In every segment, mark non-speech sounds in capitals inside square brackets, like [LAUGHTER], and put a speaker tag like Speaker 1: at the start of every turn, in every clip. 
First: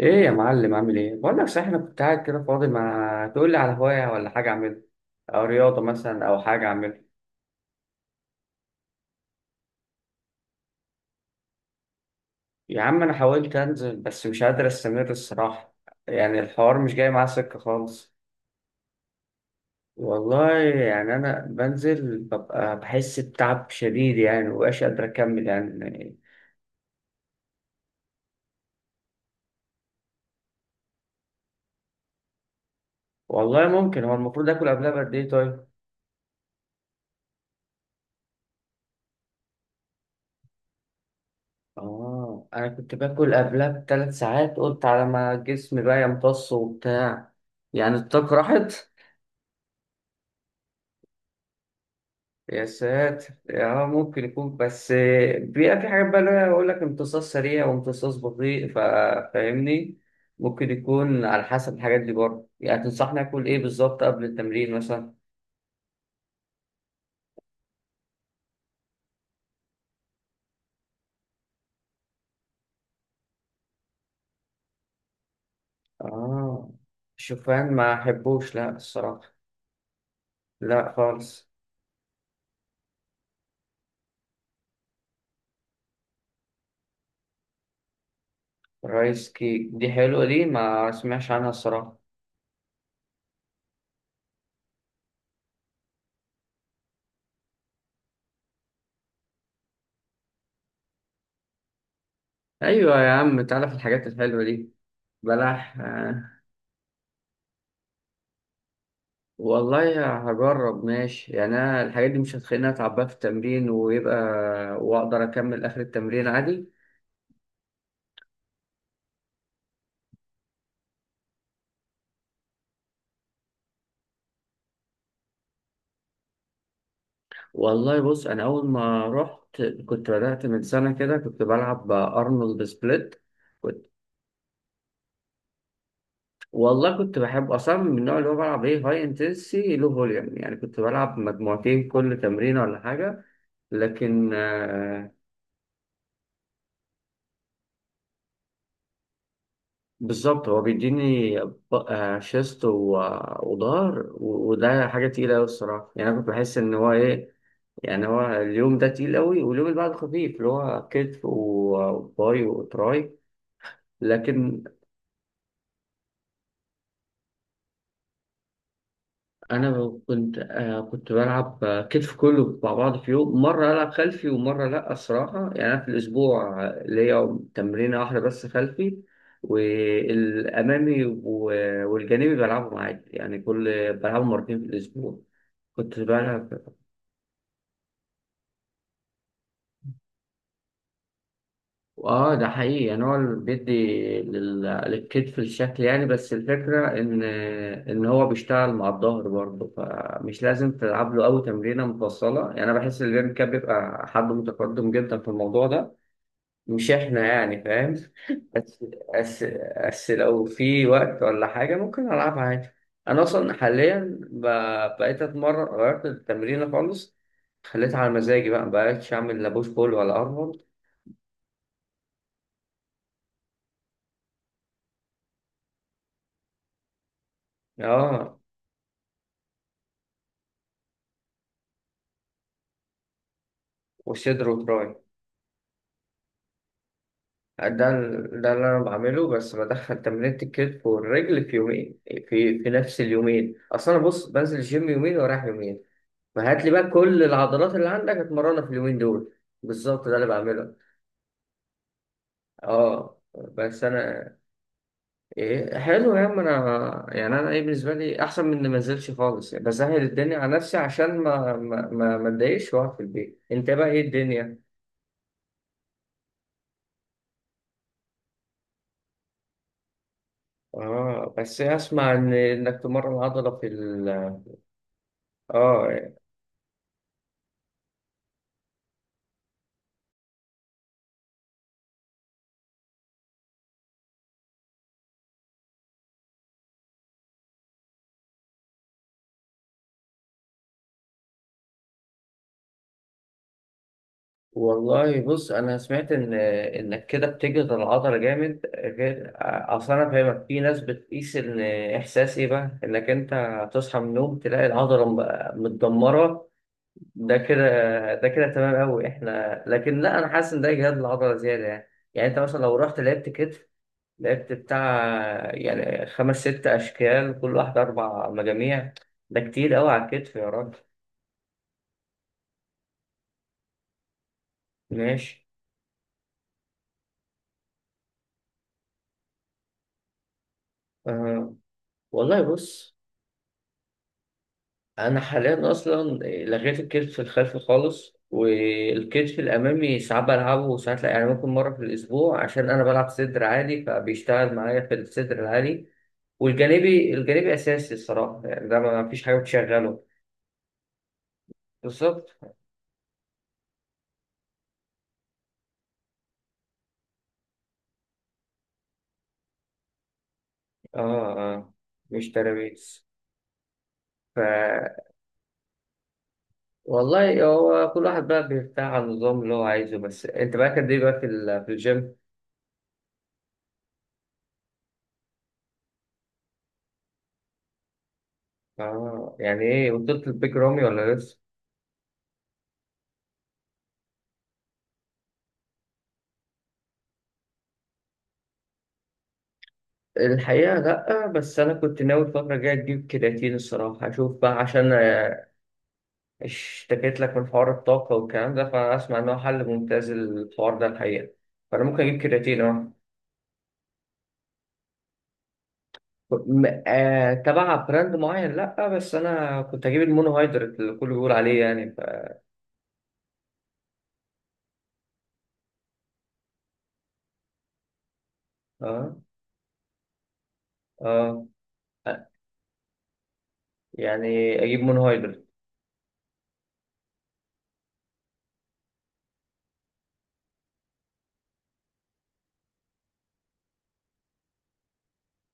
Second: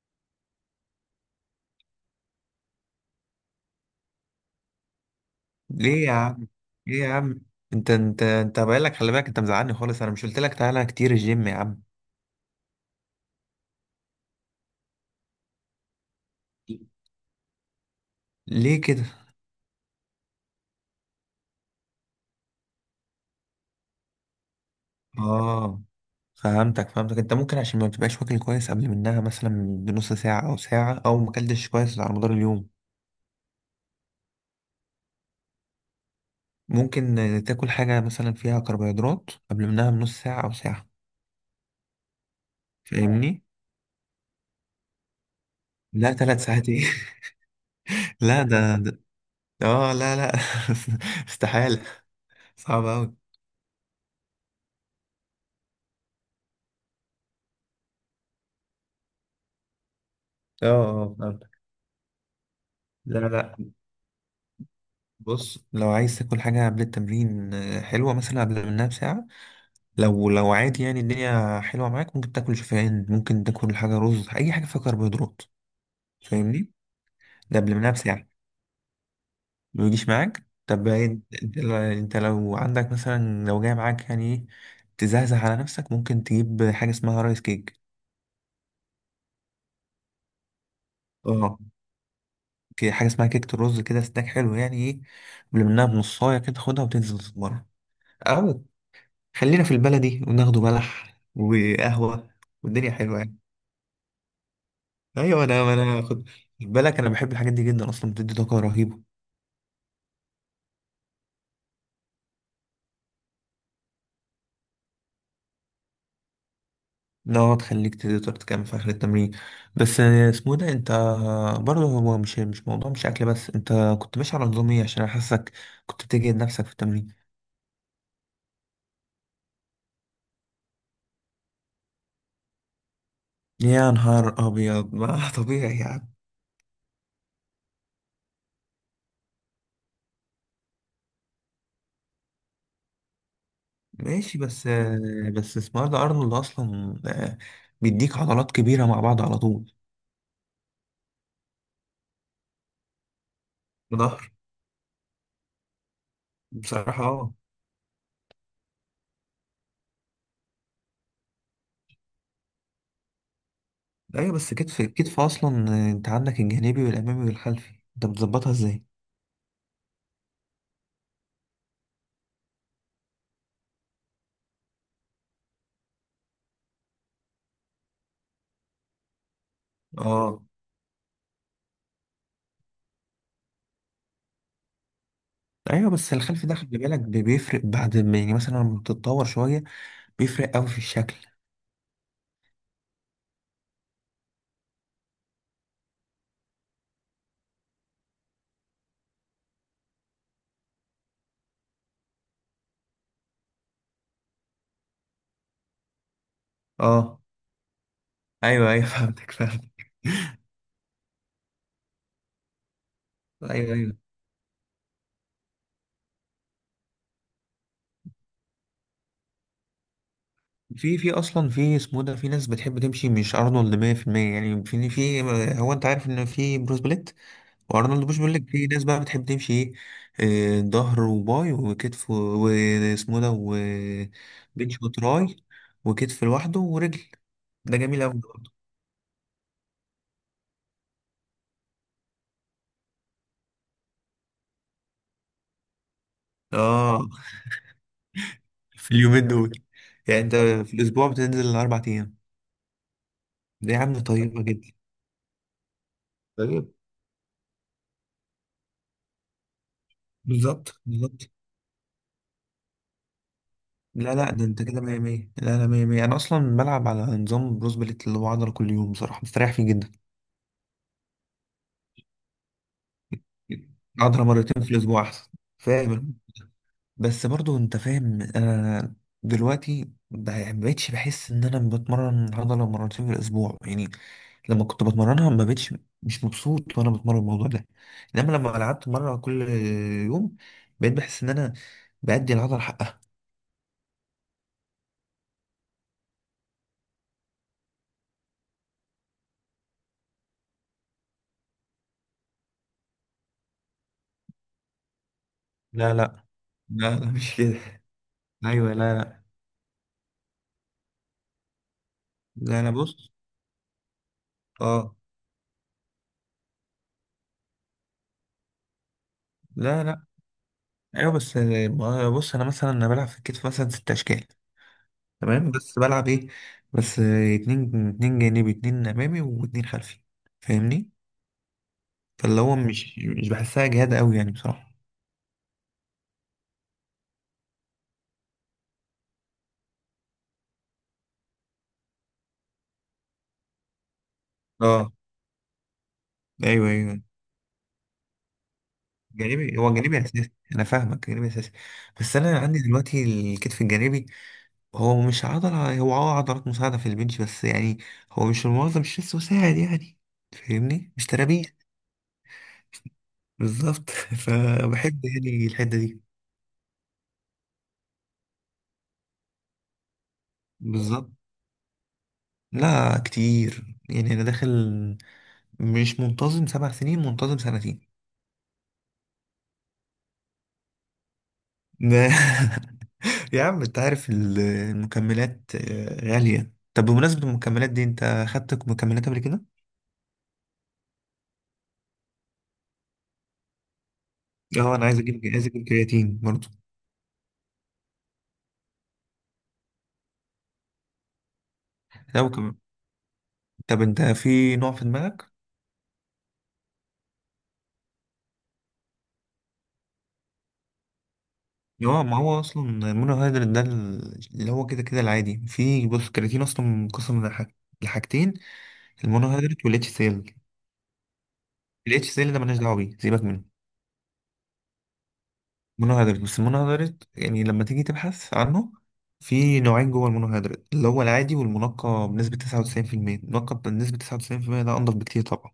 Speaker 1: ايه يا معلم، عامل ايه؟ بقول لك صحيح، انا كنت قاعد كده فاضي، ما تقول لي على هوايه ولا حاجه اعملها، او رياضه
Speaker 2: ليه يا
Speaker 1: مثلا او
Speaker 2: عم
Speaker 1: حاجه اعملها.
Speaker 2: ليه يا عم؟ انت بقالك، خلي بالك، انت مزعلني خالص. انا مش قلت لك تعالى كتير الجيم يا عم؟
Speaker 1: يا عم انا حاولت انزل بس مش قادر استمر الصراحه، يعني الحوار مش جاي معاه سكه خالص.
Speaker 2: ليه كده؟
Speaker 1: والله يعني انا بنزل ببقى بحس بتعب شديد، يعني مبقاش قادر اكمل
Speaker 2: اه،
Speaker 1: يعني.
Speaker 2: فهمتك. انت ممكن عشان ما بتبقاش واكل كويس قبل منها، مثلا بنص ساعة او ساعة، او ما اكلتش كويس على مدار اليوم.
Speaker 1: والله ممكن، هو المفروض اكل قبلها بقد ايه طيب؟
Speaker 2: ممكن، تاكل حاجة مثلا فيها كربوهيدرات قبل منها بنص ساعة او ساعة.
Speaker 1: اه، انا كنت باكل
Speaker 2: فاهمني.
Speaker 1: قبلها ب3 ساعات، قلت على ما جسمي بقى
Speaker 2: لا، ثلاث
Speaker 1: يمتص
Speaker 2: ساعات ايه؟
Speaker 1: وبتاع، يعني
Speaker 2: [LAUGHS]
Speaker 1: الطاقه
Speaker 2: لا، ده,
Speaker 1: راحت.
Speaker 2: ده اه، لا لا. [LAUGHS] استحالة.
Speaker 1: يا
Speaker 2: صعب اوي.
Speaker 1: ساتر. اه ممكن يكون، بس بيبقى في حاجات بقى اللي هي يقول لك امتصاص سريع وامتصاص بطيء، فاهمني.
Speaker 2: اه
Speaker 1: ممكن
Speaker 2: اه،
Speaker 1: يكون على
Speaker 2: فهمتك.
Speaker 1: حسب الحاجات دي برضه. يعني
Speaker 2: لا
Speaker 1: تنصحني اكل
Speaker 2: لا.
Speaker 1: ايه بالظبط قبل التمرين مثلا؟
Speaker 2: بص، لو عايز تاكل حاجة قبل التمرين، حلوة مثلا قبل منها بساعة. لو عادي، يعني الدنيا حلوة معاك، ممكن تاكل شوفان، ممكن تاكل حاجة رز، أي حاجة فيها كربوهيدرات.
Speaker 1: اه.
Speaker 2: فاهمني؟ ده
Speaker 1: شوفان
Speaker 2: قبل منها
Speaker 1: ما
Speaker 2: بساعة.
Speaker 1: احبوش لا الصراحة.
Speaker 2: ما يجيش معاك؟ طب
Speaker 1: لا
Speaker 2: انت
Speaker 1: خالص.
Speaker 2: انت انت لو عندك مثلا، لو جاي معاك يعني ايه، تزهزه على نفسك، ممكن تجيب حاجة اسمها رايس كيك.
Speaker 1: رايس كيك، دي حلوة، دي ما سمعش عنها
Speaker 2: اه،
Speaker 1: الصراحة.
Speaker 2: حاجة اسمها كيكة الرز كده، سناك حلو يعني ايه. قبل منها بنصاية كده، خدها وتنزل تتمرن. أو خلينا في البلدي وناخده بلح وقهوة. والدنيا
Speaker 1: ايوه يا
Speaker 2: حلوة يعني.
Speaker 1: عم، تعالى في الحاجات الحلوة دي.
Speaker 2: ايوه، انا
Speaker 1: بلح.
Speaker 2: انا خد بالك، انا بحب الحاجات دي جدا، اصلا بتدي طاقة رهيبة.
Speaker 1: والله هجرب ماشي، يعني انا الحاجات دي مش هتخليني اتعب بقى في التمرين ويبقى واقدر اكمل اخر التمرين عادي.
Speaker 2: انها تخليك تقدر تكمل في اخر التمرين. بس اسمه ده، انت برضه هو مش موضوع، مش اكل بس. انت كنت ماشي على نظام ايه؟ عشان انا حاسك كنت بتجهد نفسك في التمرين.
Speaker 1: والله بص، انا اول ما رحت كنت بدأت من سنة كده، كنت بلعب ارنولد سبليت. كنت
Speaker 2: يا نهار ابيض! [LAUGHS] ما طبيعي يعني.
Speaker 1: والله كنت بحب اصلا من النوع اللي هو بلعب ايه، هاي انتنسي لو فوليوم، يعني كنت بلعب مجموعتين كل تمرين ولا حاجة. لكن.
Speaker 2: ماشي، بس اسمه ده ارنولد اصلا، بيديك عضلات كبيرة مع بعض على طول.
Speaker 1: بالظبط، هو بيديني شيست
Speaker 2: في
Speaker 1: وظهر،
Speaker 2: ظهر،
Speaker 1: وده حاجة تقيلة أوي الصراحة، يعني أنا كنت بحس إن هو
Speaker 2: بصراحة. اه،
Speaker 1: إيه. يعني هو اليوم ده تقيل أوي، واليوم اللي بعده خفيف، اللي هو كتف وباي وتراي.
Speaker 2: ايوه، بس
Speaker 1: لكن.
Speaker 2: كتف كتف اصلا، انت عندك الجانبي والامامي والخلفي، انت بتظبطها ازاي؟
Speaker 1: أنا كنت بلعب كتف كله مع بعض في يوم، مرة ألعب خلفي ومرة لأ الصراحة. يعني أنا في الأسبوع ليا تمرينة واحدة بس خلفي،
Speaker 2: اه،
Speaker 1: والأمامي والجانبي بلعبهم عادي، يعني كل بلعبهم مرتين في الأسبوع.
Speaker 2: ايوه،
Speaker 1: كنت
Speaker 2: بس الخلفي
Speaker 1: بقى.
Speaker 2: ده خلي بالك، بيفرق بعد ما، يعني مثلا لما بتتطور شويه، بيفرق قوي في الشكل.
Speaker 1: اه ده حقيقي، يعني هو اللي بيدي للكتف الشكل يعني، بس الفكرة ان هو بيشتغل مع الظهر برضه، فمش لازم تلعب له قوي تمرينة مفصلة. يعني انا بحس ان الجيم كاب بيبقى حد متقدم جدا في الموضوع ده، مش
Speaker 2: اه،
Speaker 1: احنا يعني، فاهم؟ [LAUGHS]
Speaker 2: ايوه
Speaker 1: بس.
Speaker 2: ايوه. [LAUGHS] فهمتك
Speaker 1: بس
Speaker 2: فهمتك
Speaker 1: لو في وقت ولا حاجة ممكن ألعبها عادي. أنا أصلا
Speaker 2: ايوه ايوه.
Speaker 1: حاليا بقيت أتمرن، غيرت التمرين خالص، خليتها على مزاجي بقى، مبقتش أعمل لا بوش بول ولا أرنولد.
Speaker 2: في، في اصلا في اسمه ده، في ناس بتحب تمشي مش ارنولد 100%، يعني في هو. انت عارف ان في بروس بليت وارنولد بوش. بيقول
Speaker 1: اه،
Speaker 2: لك في ناس بقى بتحب تمشي ايه، ظهر وباي وكتف واسمه ده
Speaker 1: وصدر
Speaker 2: وبنش
Speaker 1: وتراي.
Speaker 2: وتراي وكتف لوحده ورجل. ده جميل قوي
Speaker 1: ده
Speaker 2: برضه.
Speaker 1: اللي انا بعمله، بس بدخل تمرينة الكتف والرجل في يومين، في نفس اليومين، اصل انا بص بنزل الجيم يومين ورايح يومين. فهات لي بقى
Speaker 2: اه،
Speaker 1: كل العضلات اللي عندك اتمرنها في
Speaker 2: في
Speaker 1: اليومين
Speaker 2: اليومين
Speaker 1: دول.
Speaker 2: دول.
Speaker 1: بالظبط ده
Speaker 2: يعني
Speaker 1: اللي
Speaker 2: انت في
Speaker 1: بعمله.
Speaker 2: الاسبوع بتنزل الاربع ايام؟
Speaker 1: اه
Speaker 2: ده يا
Speaker 1: بس
Speaker 2: عم
Speaker 1: انا.
Speaker 2: طيبه جدا.
Speaker 1: ايه حلو يا عم،
Speaker 2: طيب،
Speaker 1: انا يعني انا ايه بالنسبه لي احسن من إني ما انزلش خالص، يعني بسهل الدنيا على نفسي
Speaker 2: بالظبط
Speaker 1: عشان
Speaker 2: بالظبط.
Speaker 1: ما اتضايقش واقعد في البيت. انت بقى ايه
Speaker 2: لا لا، ده
Speaker 1: الدنيا؟
Speaker 2: انت كده 100 100، لا لا، 100 100. انا اصلا بلعب على نظام بروس بليت اللي هو عضله كل يوم، بصراحه مستريح فيه جدا.
Speaker 1: اه بس اسمع ان انك تمرن عضله في ال.
Speaker 2: عضله مرتين في الاسبوع احسن.
Speaker 1: اه
Speaker 2: فاهم. بس برضو انت فاهم، انا دلوقتي يعني ما بقتش بحس ان انا بتمرن عضله مرتين في الاسبوع يعني. لما كنت بتمرنها، ما بقتش مش مبسوط وانا بتمرن الموضوع ده. انما لما لعبت مره كل يوم، بقيت بحس ان انا بأدي العضله حقها.
Speaker 1: والله بص، انا سمعت ان انك كده بتجهد العضله جامد غير. اصل انا فاهمك، في ناس بتقيس ان احساس ايه بقى انك انت تصحى من النوم تلاقي العضله
Speaker 2: لا لا
Speaker 1: متدمره،
Speaker 2: لا لا، مش
Speaker 1: ده
Speaker 2: كده.
Speaker 1: كده. ده كده
Speaker 2: ايوه،
Speaker 1: تمام
Speaker 2: لا
Speaker 1: قوي
Speaker 2: لا
Speaker 1: احنا، لكن لا انا حاسس ان ده اجهاد العضله زياده يعني. يعني انت
Speaker 2: لا،
Speaker 1: مثلا
Speaker 2: انا
Speaker 1: لو رحت
Speaker 2: بص.
Speaker 1: لعبت كتف، لعبت بتاع
Speaker 2: اه،
Speaker 1: يعني خمس ست اشكال، كل واحده 4 مجاميع. ده كتير
Speaker 2: لا
Speaker 1: قوي
Speaker 2: لا.
Speaker 1: على الكتف يا راجل.
Speaker 2: ايوه، بس بص، انا مثلا انا بلعب في الكتف مثلا ست اشكال.
Speaker 1: ماشي.
Speaker 2: تمام، بس بلعب ايه؟ بس اتنين جانبي، اتنين امامي، واتنين خلفي. فاهمني؟
Speaker 1: أه
Speaker 2: فاللي
Speaker 1: والله
Speaker 2: هو
Speaker 1: بص،
Speaker 2: مش بحسها جهاد قوي يعني بصراحه.
Speaker 1: انا حاليا اصلا لغيت الكتف الخلفي خالص، والكتف الامامي ساعات بلعبه وساعات لا، يعني ممكن مره في الاسبوع عشان انا بلعب صدر عالي فبيشتغل معايا
Speaker 2: اه،
Speaker 1: في الصدر العالي.
Speaker 2: ايوه ايوه.
Speaker 1: والجانبي، الجانبي اساسي الصراحه، يعني ده ما فيش حاجه
Speaker 2: جانبي هو جانبي
Speaker 1: بتشغله.
Speaker 2: اساسي، انا فاهمك، جانبي اساسي. بس
Speaker 1: بالظبط.
Speaker 2: انا عندي دلوقتي الكتف الجانبي هو مش عضله، هو عضلات مساعده في البنش بس يعني. هو مش المنظم، مش لسه مساعد يعني. فاهمني، مش
Speaker 1: اه
Speaker 2: ترابيه.
Speaker 1: اه، مش ترابيز.
Speaker 2: بالظبط. [LAUGHS]
Speaker 1: ف
Speaker 2: فبحب يعني الحته دي.
Speaker 1: والله هو كل واحد بقى بيرتاح على النظام اللي هو عايزه. بس انت بقى كان ايه
Speaker 2: بالظبط.
Speaker 1: بقى في في الجيم؟
Speaker 2: لا، كتير، يعني انا داخل مش منتظم 7 سنين، منتظم سنتين.
Speaker 1: اه. يعني ايه، وصلت البيج رامي ولا؟
Speaker 2: ده. [LAUGHS] يا عم انت عارف المكملات، غالية. طب بمناسبة المكملات دي، انت خدت مكملات قبل كده؟
Speaker 1: الحقيقة لأ، بس أنا كنت ناوي الفترة الجاية أجيب كرياتين الصراحة، أشوف بقى
Speaker 2: اه، انا
Speaker 1: عشان
Speaker 2: عايز اجيب، عايز
Speaker 1: آه،
Speaker 2: اجيب كرياتين برضه.
Speaker 1: اشتكيت لك من حوار الطاقة والكلام ده، فأنا أسمع إن هو حل ممتاز الحوار ده الحقيقة، فأنا ممكن أجيب
Speaker 2: لو كم...
Speaker 1: كرياتين أه.
Speaker 2: طب انت في نوع في دماغك؟
Speaker 1: تبع براند معين لأ، بس أنا كنت أجيب المونو هيدرات اللي الكل بيقول عليه يعني ف...
Speaker 2: اه، ما هو اصلا المونوهيدرات ده اللي هو كده كده العادي. في، بص، الكرياتين اصلا منقسم لحاجتين،
Speaker 1: أه.
Speaker 2: المونوهيدرات والاتش سيل.
Speaker 1: أه.
Speaker 2: الاتش سيل ده ملناش دعوة بيه، سيبك منه.
Speaker 1: يعني أجيب مونو هيدرات.
Speaker 2: مونوهيدرات. بس المونوهيدرات يعني لما تيجي تبحث عنه، في نوعين جوه المونوهيدرات، اللي هو العادي والمنقى بنسبة 99%. المنقى بنسبة 99% ده أنضف بكتير طبعا.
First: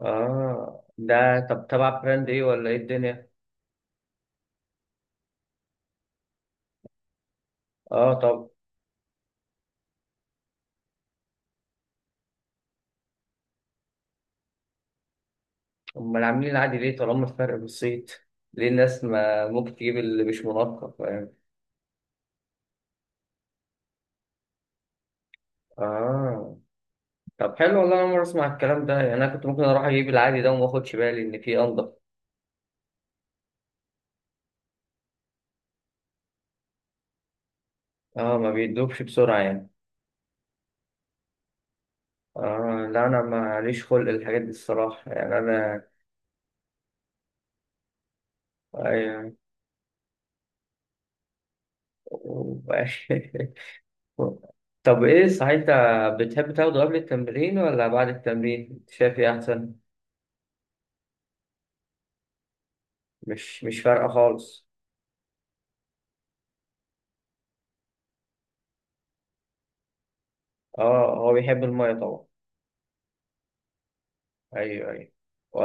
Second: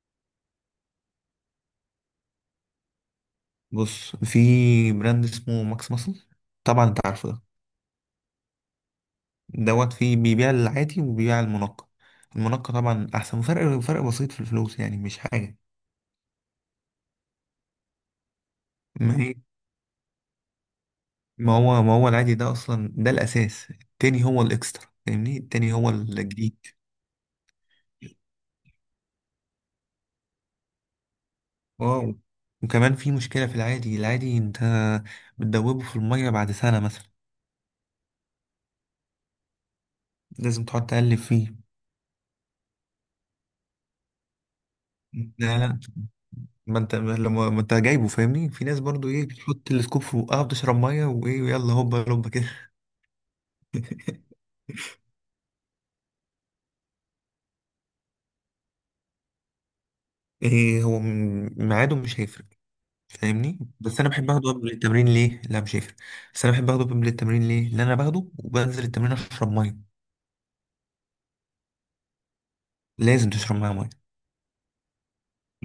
Speaker 1: أه، ده طب تبع براند إيه ولا إيه الدنيا؟
Speaker 2: بص، في براند اسمه ماكس ماسل، طبعا أنت عارفه ده،
Speaker 1: أه.
Speaker 2: دوت فيه بيبيع العادي وبيبيع المنقى. المنقى طبعا أحسن، وفرق، فرق بسيط في الفلوس، يعني مش حاجة.
Speaker 1: أمال عاملين العادي ليه طالما الفرق بسيط؟ ليه الناس
Speaker 2: ما هي،
Speaker 1: ما ممكن تجيب اللي مش منقط، فاهم؟
Speaker 2: ما هو، ما هو العادي ده أصلا، ده الأساس. التاني هو الإكسترا، فاهمني، التاني هو
Speaker 1: آه
Speaker 2: الجديد.
Speaker 1: طب حلو، والله أنا أول مرة أسمع الكلام ده، يعني أنا كنت ممكن أروح أجيب العادي ده وما أخدش بالي إن فيه أنضف.
Speaker 2: واو. وكمان في مشكلة في العادي. العادي انت بتدوبه في المية بعد سنة مثلا،
Speaker 1: آه، ما بيدوبش بسرعة يعني.
Speaker 2: لازم تقعد تقلب فيه.
Speaker 1: آه لا، أنا ماليش خلق الحاجات دي الصراحة يعني
Speaker 2: لا لا،
Speaker 1: أنا.
Speaker 2: ما انت جايبه، فاهمني. في ناس برضو ايه،
Speaker 1: أيوة.
Speaker 2: بتحط السكوب في بقها، بتشرب مية وايه ويلا، هوبا هوبا كده.
Speaker 1: [LAUGHS]
Speaker 2: [LAUGHS]
Speaker 1: طب إيه صحيح، أنت بتحب تاخده قبل التمرين ولا بعد التمرين؟ شايف إيه أحسن؟
Speaker 2: ايه، هو ميعاده مش هيفرق. فاهمني؟
Speaker 1: مش
Speaker 2: بس
Speaker 1: فارقة
Speaker 2: انا بحب اخده
Speaker 1: خالص.
Speaker 2: قبل التمرين. ليه؟ لا، مش هيفرق. بس انا بحب اخده قبل التمرين، ليه؟ لان انا باخده وبنزل التمرين اشرب ميه.
Speaker 1: آه، هو بيحب المية طبعا.
Speaker 2: لازم تشرب معاه ميه.
Speaker 1: ايوه ايوه.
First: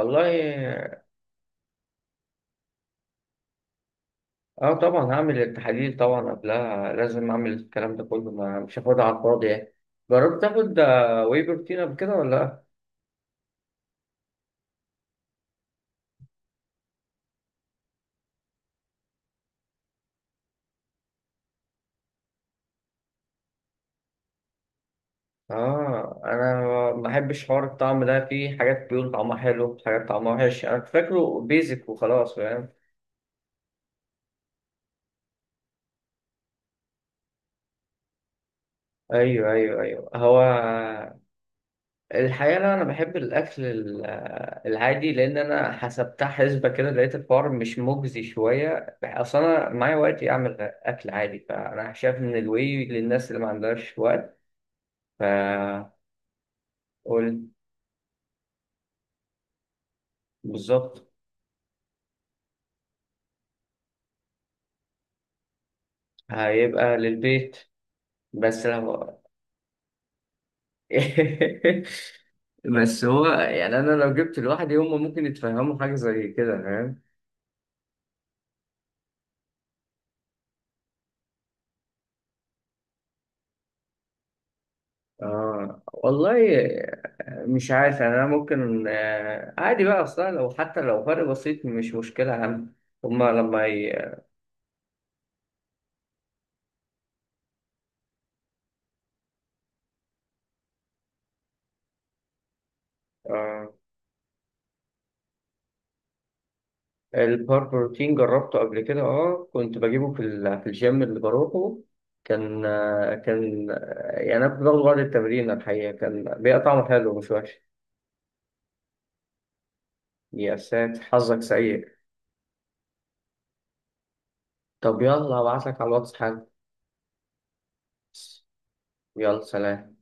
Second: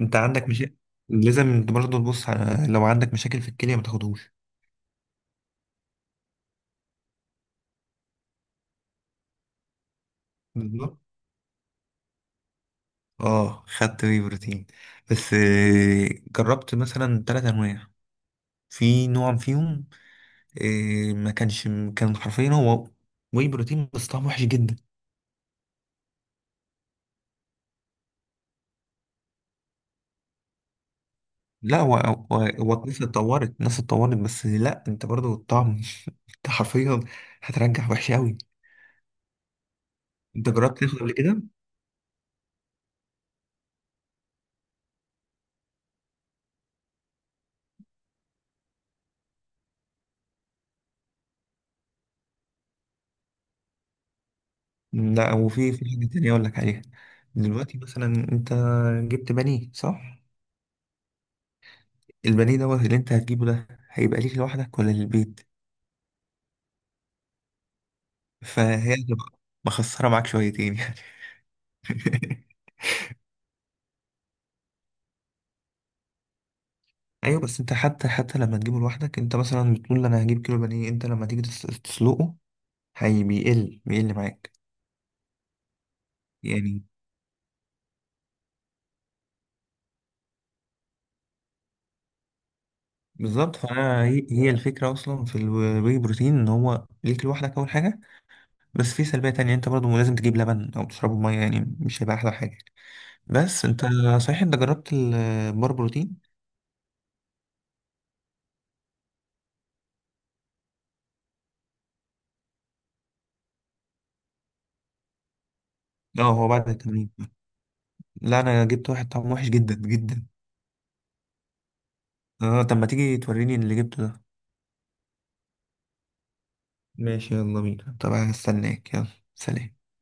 Speaker 2: انت عندك مشاكل؟ لازم انت برضه تبص. على لو عندك مشاكل في الكليه ما تاخدهوش.
Speaker 1: اه طبعا هعمل التحاليل طبعا قبلها، لازم اعمل الكلام ده كله، ما مش هاخدها على الفاضي يعني. جربت تاخد
Speaker 2: بالظبط.
Speaker 1: واي بروتين قبل كده ولا لا؟
Speaker 2: اه، خدت وي بروتين. بس، جربت مثلا تلات انواع. في نوع فيهم ما كانش كان حرفيا هو وي بروتين، بس طعمه وحش جدا.
Speaker 1: اه. انا ما بحبش حوار الطعم ده، في حاجات بيقول طعمها حلو، حاجات طعمها وحش، انا كنت فاكره
Speaker 2: لا،
Speaker 1: بيزك
Speaker 2: هو هو
Speaker 1: وخلاص، فاهم.
Speaker 2: هو الناس اتطورت، الناس اتطورت. بس لا، انت برضو الطعم. [LAUGHS] انت حرفيا هترجع وحش قوي.
Speaker 1: ايوه ايوه ايوه هو.
Speaker 2: انت جربت تاخد قبل كده؟
Speaker 1: الحقيقة لا، أنا بحب الأكل العادي، لأن أنا حسبتها حسبة كده لقيت الحوار مش مجزي شوية، أصل أنا معايا وقت أعمل أكل عادي، فأنا شايف إن الواي للناس اللي ما عندهاش وقت.
Speaker 2: لا. وفي،
Speaker 1: فقول.
Speaker 2: حاجه تانية اقول لك عليها. دلوقتي مثلا انت جبت بانيه، صح؟
Speaker 1: بالظبط.
Speaker 2: البانيه دوت اللي انت هتجيبه ده، هيبقى ليك لوحدك ولا للبيت؟
Speaker 1: هيبقى للبيت، بس
Speaker 2: فهي
Speaker 1: لو.
Speaker 2: تبقى مخسرة معاك شويتين يعني.
Speaker 1: [LAUGHS]
Speaker 2: [LAUGHS]
Speaker 1: بس هو يعني، أنا لو جبت لوحدي هما ممكن يتفهموا حاجة زي كده، فاهم.
Speaker 2: ايوه، بس انت حتى لما تجيبه لوحدك، انت مثلا بتقول انا هجيب كيلو بانيه، انت لما تيجي تسلقه هي بيقل، بيقل معاك
Speaker 1: آه والله.
Speaker 2: يعني.
Speaker 1: مش عارف يعني. أنا ممكن عادي بقى، أصلا لو حتى لو فرق بسيط مش مشكلة أهم. هما
Speaker 2: بالظبط.
Speaker 1: لما
Speaker 2: فانا، هي الفكره اصلا في الواي بروتين ان هو ليك لوحدك اول حاجه. بس في سلبيه تانية، انت برضه لازم تجيب لبن او تشربه ميه، يعني مش هيبقى احلى حاجه. بس
Speaker 1: آه.
Speaker 2: انت، صحيح، انت جربت البار بروتين؟
Speaker 1: البار بروتين جربته قبل كده، أه كنت بجيبه في في الجيم اللي بروحه، كان آه، يعني أنا كنت باخده بعد التمرين الحقيقة،
Speaker 2: اه.
Speaker 1: كان
Speaker 2: هو
Speaker 1: بيبقى
Speaker 2: بعد
Speaker 1: طعمه
Speaker 2: التمرين،
Speaker 1: حلو مش وحش.
Speaker 2: لا، انا جبت واحد طعمه وحش جدا جدا.
Speaker 1: يا ساتر، حظك سيء.
Speaker 2: اه، طب ما تيجي توريني اللي جبته ده.
Speaker 1: طب يلا أبعتلك على الواتس حالا.
Speaker 2: ماشي، يلا بينا طبعا، هستناك، يلا.
Speaker 1: يلا
Speaker 2: سلام.
Speaker 1: سلام.